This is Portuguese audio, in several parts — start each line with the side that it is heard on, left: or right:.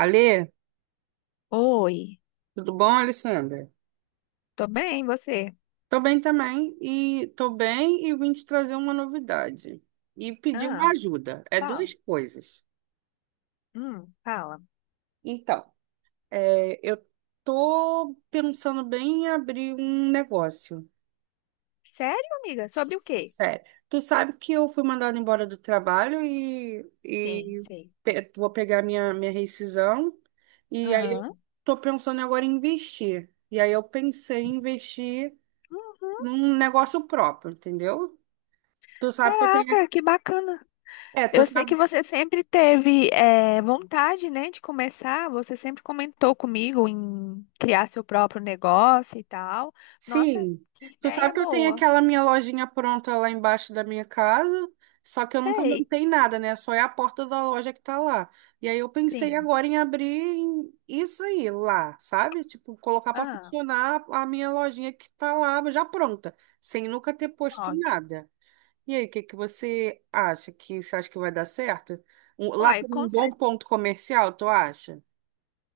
right: Alê,
left: Oi,
right: tudo bom, Alessandra?
left: tô bem, você?
right: Tô bem também e tô bem e vim te trazer uma novidade e pedir
left: Ah,
right: uma ajuda. É
left: fala.
right: duas coisas.
left: Fala.
right: Então, eu tô pensando bem em abrir um negócio.
left: Sério, amiga? Sobre o quê?
right: Sério. Tu sabe que eu fui mandada embora do trabalho e,
left: Sim,
right: e
left: sei.
right: vou pegar minha rescisão e aí eu
left: Aham.
right: tô pensando agora em investir. E aí eu pensei em investir
left: Uhum.
right: num negócio próprio, entendeu? Tu sabe que eu tenho.
left: Caraca, que bacana.
right: É, tu
left: Eu sei que
right: sabe.
left: você sempre teve vontade, né, de começar. Você sempre comentou comigo em criar seu próprio negócio e tal. Nossa,
right: Sim.
left: que
right: Tu
left: ideia
right: sabe que eu tenho
left: boa.
right: aquela minha lojinha pronta lá embaixo da minha casa, só que eu nunca
left: Sei,
right: montei nada, né? Só é a porta da loja que tá lá. E aí eu pensei
left: sim.
right: agora em isso aí lá, sabe? Tipo, colocar para
left: Ah,
right: funcionar a minha lojinha que tá lá já pronta, sem nunca ter posto
left: ótimo.
right: nada. E aí, o que que você acha que você acha que vai dar certo? Lá
left: Uai,
right: seria um
left: conta.
right: bom ponto comercial, tu acha?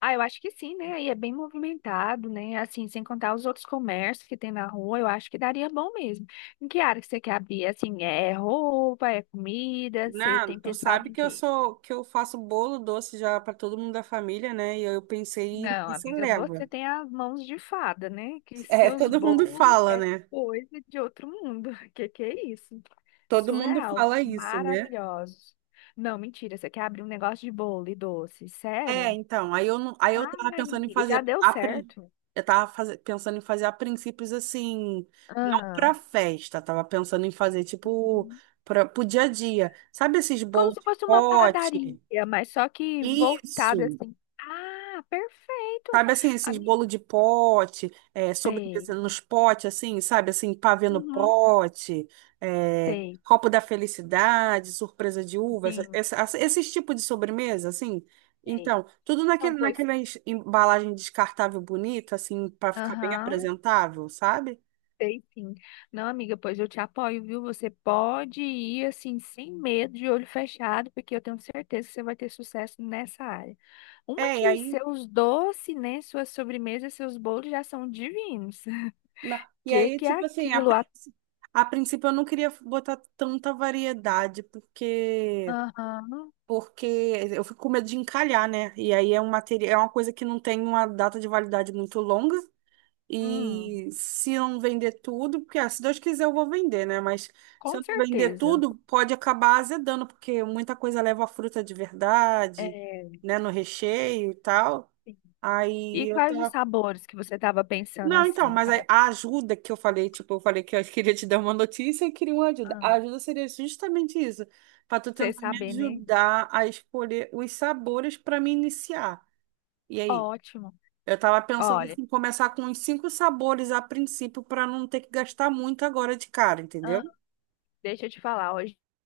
left: Ah, eu acho que sim, né? Aí é bem movimentado, né? Assim, sem contar os outros comércios que tem na rua, eu acho que daria bom mesmo. Em que área que você quer abrir? Assim, é roupa, é comida? Você
right: Não,
left: tem
right: tu
left: pensado
right: sabe
left: em
right: que eu
left: quê?
right: sou que eu faço bolo doce já para todo mundo da família, né? E eu pensei
left: Não,
right: nessa
left: amiga,
right: leva.
left: você tem as mãos de fada, né? Que
right: É,
left: seus
right: todo mundo
left: bolos
right: fala,
left: é
right: né?
left: coisa de outro mundo. Que é isso?
right: Todo mundo
left: Surreal,
right: fala isso, né?
left: maravilhosos. Não, mentira, você quer abrir um negócio de bolo e doce,
right: É,
left: sério?
right: então, aí eu não, aí eu tava
left: Ai,
right: pensando em
left: amiga, já
right: fazer
left: deu
right: a, prin-
left: certo.
right: eu tava faze- pensando em fazer a princípios assim, não
left: Ah.
right: para festa, tava pensando em fazer tipo para o dia a dia. Sabe esses
left: Como
right: bolos
left: se
right: de
left: fosse uma
right: pote?
left: padaria, mas só que voltada
right: Isso.
left: assim. Ah, perfeito.
right: Sabe assim, esses
left: Amigo,
right: bolo de pote, sobremesa
left: sei.
right: nos potes, assim, sabe? Assim, pavê no
left: Uhum,
right: pote,
left: sei,
right: copo da felicidade, surpresa de uva,
left: sim,
right: esses tipos de sobremesa, assim.
left: sei.
right: Então,
left: Então, pois.
right: naquela embalagem descartável bonita, assim, para ficar bem
left: Aham,
right: apresentável, sabe?
left: sei sim. Não, amiga, pois eu te apoio, viu? Você pode ir assim, sem medo, de olho fechado, porque eu tenho certeza que você vai ter sucesso nessa área. Uma
right: É, e
left: que
right: aí,
left: seus doces, né? Suas sobremesas, seus bolos já são divinos.
right: e
left: que
right: aí,
left: que é
right: tipo assim,
left: aquilo? A-
right: a princípio eu não queria botar tanta variedade, porque
left: Aham,
right: porque eu fico com medo de encalhar, né? E aí é um material, é uma coisa que não tem uma data de validade muito longa.
left: hum,
right: E se eu não vender tudo, porque ah, se Deus quiser eu vou vender, né? Mas se
left: com
right: eu não vender
left: certeza.
right: tudo, pode acabar azedando, porque muita coisa leva a fruta de verdade,
left: É,
right: né? No recheio e tal.
left: sim. E
right: Aí eu tô.
left: quais os sabores que você estava pensando
right: Não, então,
left: assim,
right: mas a
left: Fábio?
right: a ajuda que eu falei, tipo, eu falei que eu queria te dar uma notícia e queria uma ajuda.
left: Ah,
right: A ajuda seria justamente isso, para tu
left: você
right: tentar me
left: saber, né?
right: ajudar a escolher os sabores para me iniciar. E aí?
left: Ótimo.
right: Eu tava pensando
left: Olha,
right: em começar com uns cinco sabores a princípio para não ter que gastar muito agora de cara, entendeu?
left: deixa eu te falar, ó,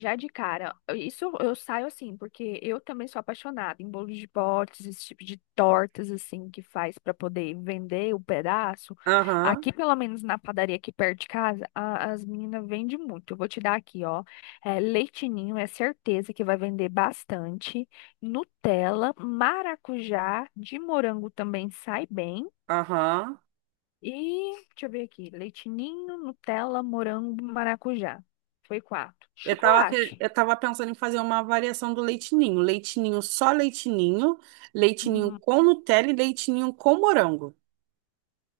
left: já de cara, isso eu saio assim, porque eu também sou apaixonada em bolos de potes, esse tipo de tortas assim que faz para poder vender o pedaço.
right: Aham,
left: Aqui, pelo menos na padaria aqui perto de casa, a- as meninas vendem muito. Eu vou te dar aqui, ó. É, leitinho é certeza que vai vender bastante. Nutella, maracujá, de morango também sai bem.
right: aham.
left: E deixa eu ver aqui. Leite ninho, Nutella, morango, maracujá. Foi quatro. Chocolate.
right: Eu tava pensando em fazer uma variação do leitinho. Leitinho só leitinho, leitinho
left: Uhum.
right: com Nutella e leitinho com morango.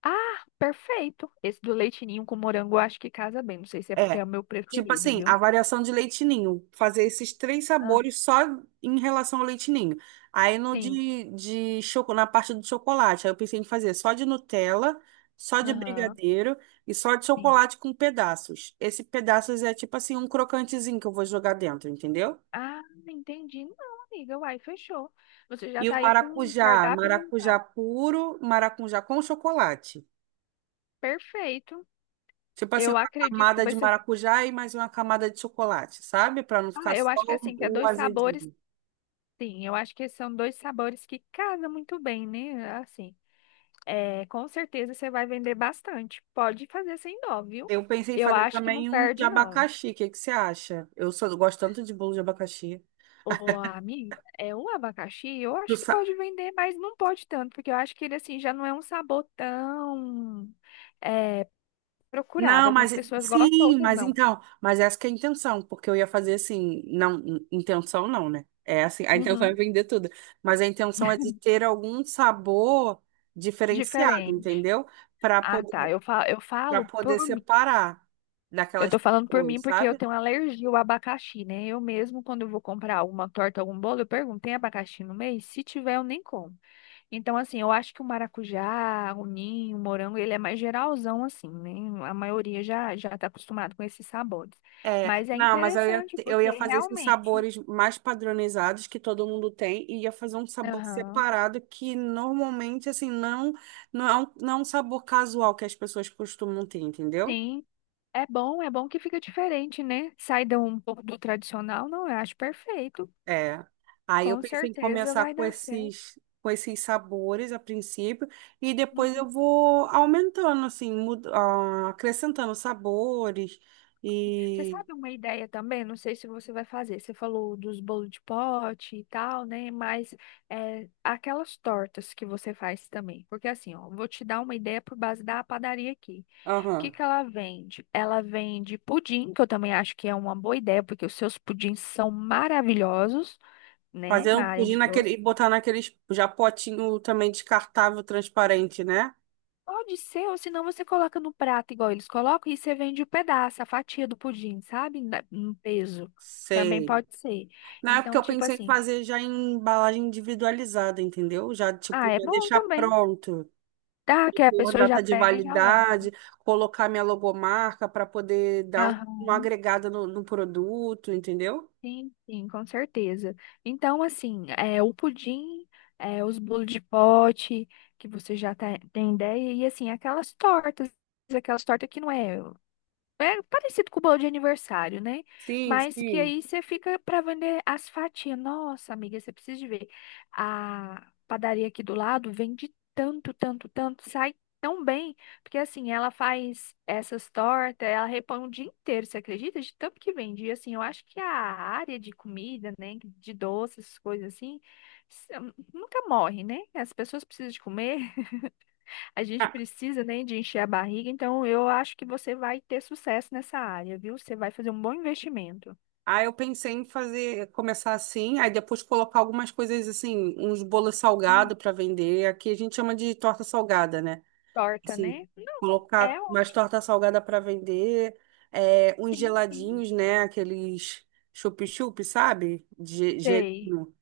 left: Ah, perfeito. Esse do leite ninho com morango eu acho que casa bem. Não sei se é porque é
right: É,
left: o meu
right: tipo
left: preferido,
right: assim, a
left: viu?
right: variação de leite ninho, fazer esses três
left: Ah,
right: sabores só em relação ao leite ninho. Aí no
left: sim.
right: de choco, na parte do chocolate, aí eu pensei em fazer só de Nutella, só de
left: Aham,
right: brigadeiro e só de
left: sim.
right: chocolate com pedaços. Esse pedaços é tipo assim um crocantezinho que eu vou jogar dentro, entendeu?
left: Ah, entendi. Não, amiga. Uai, fechou. Você já
right: E
left: tá
right: o
left: aí com um
right: maracujá,
left: cardápio
right: maracujá
left: montado.
right: puro, maracujá com chocolate.
left: Perfeito.
right: Tipo assim,
left: Eu
right: uma
left: acredito que
right: camada
left: vai
right: de
left: ser.
right: maracujá e mais uma camada de chocolate, sabe? Para não ficar
left: Ah, eu
right: só
left: acho que é assim, que é
right: o
left: dois sabores.
right: azedinho.
left: Sim, eu acho que são dois sabores que casam muito bem, né? Assim. É, com certeza você vai vender bastante. Pode fazer sem dó, viu?
right: Eu pensei em
left: Eu
right: fazer
left: acho que não
right: também um de
left: perde, não.
right: abacaxi. O que que você acha? Gosto tanto de bolo de abacaxi.
left: Ô, amiga, é o abacaxi, eu
right: Tu
left: acho que
right: sa-
left: pode vender, mas não pode tanto, porque eu acho que ele assim já não é um sabor tão é, procurado.
right: Não, mas
left: Algumas pessoas gostam,
right: sim,
left: outras
right: mas
left: não.
right: então, mas essa que é a intenção, porque eu ia fazer assim, intenção não, né? É assim, a intenção é
left: Uhum,
right: vender tudo, mas a intenção é de ter algum sabor diferenciado,
left: diferente.
right: entendeu? Para
left: Ah, tá.
right: poder,
left: Eu
right: para
left: falo
right: poder
left: por mim.
right: separar
left: Eu
right: daquelas
left: tô falando por mim
right: pessoas,
left: porque eu
right: sabe?
left: tenho alergia ao abacaxi, né? Eu mesmo, quando eu vou comprar alguma torta, algum bolo, eu pergunto, tem abacaxi no meio. Se tiver, eu nem como. Então, assim, eu acho que o maracujá, o ninho, o morango, ele é mais geralzão, assim, né? A maioria já está acostumado com esses sabores.
right: É,
left: Mas é
right: não, mas
left: interessante,
right: eu ia
left: porque
right: fazer esses
left: realmente,
right: sabores mais padronizados que todo mundo tem e ia fazer um sabor
left: aham,
right: separado que normalmente, assim, não, não é um sabor casual que as pessoas costumam ter, entendeu?
left: sim, é bom que fica diferente, né? Sai de um pouco do tradicional, não, eu acho perfeito.
right: É. Aí eu
left: Com
right: pensei em
left: certeza
right: começar
left: vai dar certo.
right: com esses sabores a princípio e depois eu vou aumentando, assim, acrescentando sabores
left: Você
right: e...
left: sabe uma ideia também? Não sei se você vai fazer. Você falou dos bolos de pote e tal, né? Mas é, aquelas tortas que você faz também. Porque assim, ó, vou te dar uma ideia por base da padaria aqui. O que
right: Aham.
left: que ela vende? Ela vende pudim, que eu também acho que é uma boa ideia, porque os seus pudins são maravilhosos, né?
right: Fazer um
left: Na área
right: pudim
left: de
right: naquele, e
left: doce.
right: botar naqueles já potinho também descartável, transparente, né?
left: Pode ser, ou senão você coloca no prato igual eles colocam e você vende o pedaço, a fatia do pudim, sabe? Na- No peso. Também
right: Sei.
left: pode ser.
right: Na época
left: Então,
right: eu
left: tipo
right: pensei em
left: assim.
right: fazer já em embalagem individualizada, entendeu? Já,
left: Ah,
right: tipo,
left: é
right: já
left: bom
right: deixar
left: também.
right: pronto,
left: Tá, que
right: e
left: a
right: por
left: pessoa já
right: data de
left: pega e já leva.
right: validade, colocar minha logomarca para poder dar
left: Aham,
right: uma agregada no produto, entendeu?
left: sim, sim, com certeza. Então, assim, é o pudim, é, os bolos de pote, que você já tá- tem ideia, e assim, aquelas tortas que não é. É parecido com o bolo de aniversário, né?
right: Sim,
left: Mas que
right: sim.
left: aí você fica para vender as fatias. Nossa, amiga, você precisa de ver. A padaria aqui do lado vende tanto, tanto, tanto, sai tão bem, porque assim, ela faz essas tortas, ela repõe o dia inteiro, você acredita? De tanto que vende. E assim, eu acho que a área de comida, né, de doces, coisas assim, s- nunca morre, né? As pessoas precisam de comer. A gente
right: Ah,
left: precisa, né, de encher a barriga, então eu acho que você vai ter sucesso nessa área, viu? Você vai fazer um bom investimento.
right: aí eu pensei em fazer, começar assim, aí depois colocar algumas coisas assim, uns bolos
left: Hum,
right: salgados para vender. Aqui a gente chama de torta salgada, né?
left: Torta,
right: Sim,
left: né? Não, é
right: colocar
left: o
right: mais torta salgada para vender, uns
left: sim, sim.
right: geladinhos, né? Aqueles chup-chup, sabe? De
left: Sei,
right: gelinho,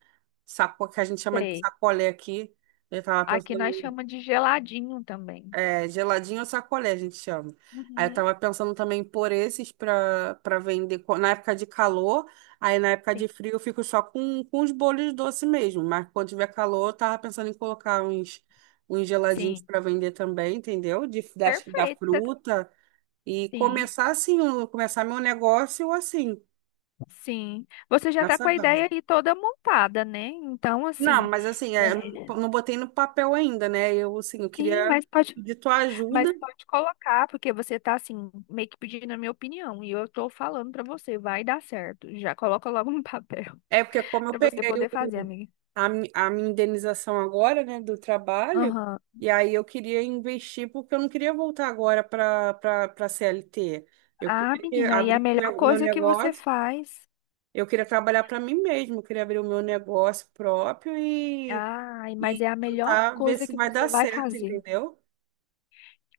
right: saco, que a gente chama de
left: sei.
right: sacolé aqui. Eu tava
left: Aqui
right: pensando
left: nós chamamos de geladinho também.
right: geladinho ou sacolé, a gente chama. Aí eu
left: Uhum.
right: tava pensando também em pôr esses pra vender na época de calor. Aí na época
left: Sim,
right: de frio eu fico só com os bolos doce mesmo. Mas quando tiver calor, eu tava pensando em colocar uns geladinhos
left: sim.
right: pra vender também, entendeu? Da
left: Perfeito. Você tá-
right: fruta. E
left: Sim,
right: começar assim, começar meu negócio assim,
left: sim. Você já está
right: nessa
left: com a
right: base.
left: ideia aí toda montada, né? Então,
right: Não,
left: assim,
right: mas assim, é, eu não,
left: é,
right: não botei no papel ainda, né? Eu, assim, eu
left: sim,
right: queria
left: mas pode.
right: pedir tua
left: Mas
right: ajuda.
left: pode colocar, porque você tá assim, meio que pedindo a minha opinião, e eu tô falando pra você, vai dar certo. Já coloca logo no papel
right: É porque como eu
left: pra você
right: peguei
left: poder fazer, amiga.
right: a minha indenização agora, né, do trabalho,
left: Aham.
right: e aí eu queria investir porque eu não queria voltar agora para CLT. Eu
left: Ah,
right: queria
left: menina, e a
right: abrir o
left: melhor
right: meu meu
left: coisa que você
right: negócio,
left: faz.
right: eu queria trabalhar para mim mesmo, eu queria abrir o meu negócio próprio
left: Ai,
right: e
left: mas é a melhor
right: tentar ver
left: coisa
right: se
left: que
right: vai dar
left: você vai
right: certo,
left: fazer.
right: entendeu?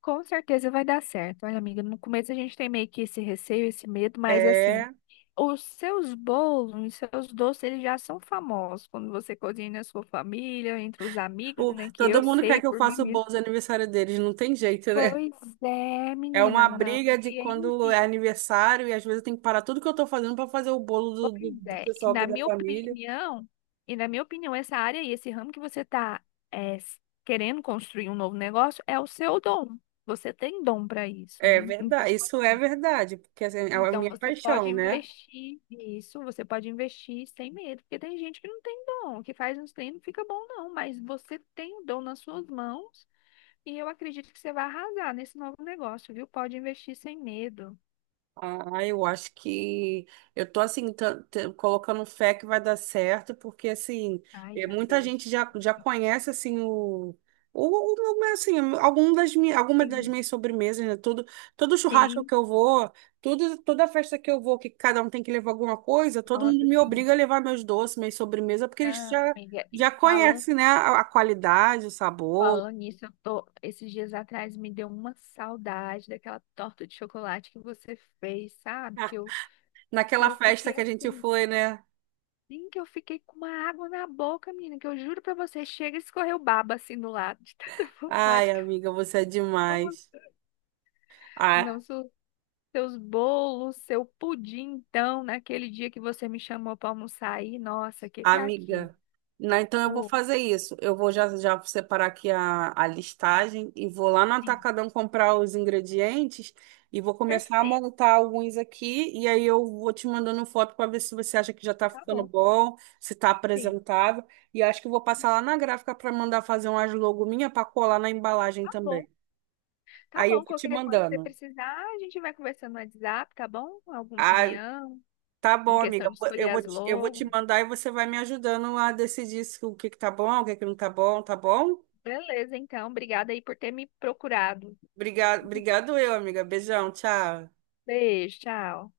left: Com certeza vai dar certo. Olha, amiga, no começo a gente tem meio que esse receio, esse medo, mas assim,
right: É,
left: os seus bolos, os seus doces, eles já são famosos quando você cozinha na sua família, entre os amigos,
right: o,
left: né? Que
right: todo
left: eu
right: mundo quer
left: sei
right: que eu
left: por mim
right: faça o bolo
left: mesma.
right: de aniversário deles, não tem jeito, né?
left: Pois é,
right: É
left: menina,
right: uma
left: não.
right: briga de
left: E aí,
right: quando é
left: enfim,
right: aniversário e às vezes eu tenho que parar tudo que eu tô fazendo para fazer o bolo
left: pois
right: do
left: é. E
right: pessoal aqui
left: na
right: da
left: minha
right: família.
left: opinião, e na minha opinião, essa área e esse ramo que você está querendo construir um novo negócio é o seu dom. Você tem dom para isso,
right: É
left: né? Então,
right: verdade, isso é
left: assim,
right: verdade, porque assim, é a
left: então
right: minha
left: você pode
right: paixão, né?
left: investir nisso, você pode investir sem medo, porque tem gente que não tem dom, que faz uns treinos, não fica bom, não, mas você tem o dom nas suas mãos e eu acredito que você vai arrasar nesse novo negócio, viu? Pode investir sem medo.
right: Ah, eu acho que eu tô assim colocando fé que vai dar certo, porque assim,
left: Ai, já
right: muita
left: deu.
right: gente já conhece assim o alguma das
left: Sim,
right: minhas sobremesas, né? Todo churrasco
left: sim,
right: que eu vou, toda festa que eu vou, que cada um tem que levar alguma coisa, todo mundo
left: nossa,
right: me
left: sim.
right: obriga a levar meus doces, minhas sobremesas, porque eles
left: Ah,
right: já,
left: amiga, e
right: já
left: fala,
right: conhecem, né, a qualidade, o sabor.
left: falando nisso, eu tô, esses dias atrás me deu uma saudade daquela torta de chocolate que você fez, sabe?
right: Ah,
left: Que
right: naquela
left: eu
right: festa
left: fiquei
right: que a gente
left: assim,
right: foi, né?
left: sim, que eu fiquei com uma água na boca, menina, que eu juro pra você, chega e escorreu baba assim do lado, de tanta
right: Ai,
left: vontade que eu
right: amiga, você é
left: tava.
right: demais.
left: Não,
right: Ah,
left: seu- seus bolos, seu pudim, então, naquele dia que você me chamou pra almoçar aí, nossa, o que que é aquilo?
right: amiga, não, então eu vou
left: Oh,
right: fazer isso. Eu vou já separar aqui a listagem e vou lá no
left: sim,
right: Atacadão comprar os ingredientes e vou começar a
left: perfeito,
right: montar alguns aqui. E aí eu vou te mandando foto para ver se você acha que já está
left: tá
right: ficando
left: bom.
right: bom, se está
left: Sim.
right: apresentável. E acho que eu vou passar lá na gráfica para mandar fazer umas logo minha para colar na embalagem
left: Tá bom,
right: também.
left: tá
right: Aí eu
left: bom.
right: vou te
left: Qualquer coisa que você
right: mandando.
left: precisar, a gente vai conversando no WhatsApp, tá bom? Alguma
right: Ah,
left: opinião
right: tá
left: em
right: bom,
left: questão
right: amiga.
left: de escolher as
right: Eu vou te
left: logos.
right: mandar e você vai me ajudando a decidir se, o que que tá bom, o que que não tá bom, tá bom?
left: Beleza, então. Obrigada aí por ter me procurado.
right: Obrigado eu, amiga. Beijão, tchau.
left: Beijo, tchau.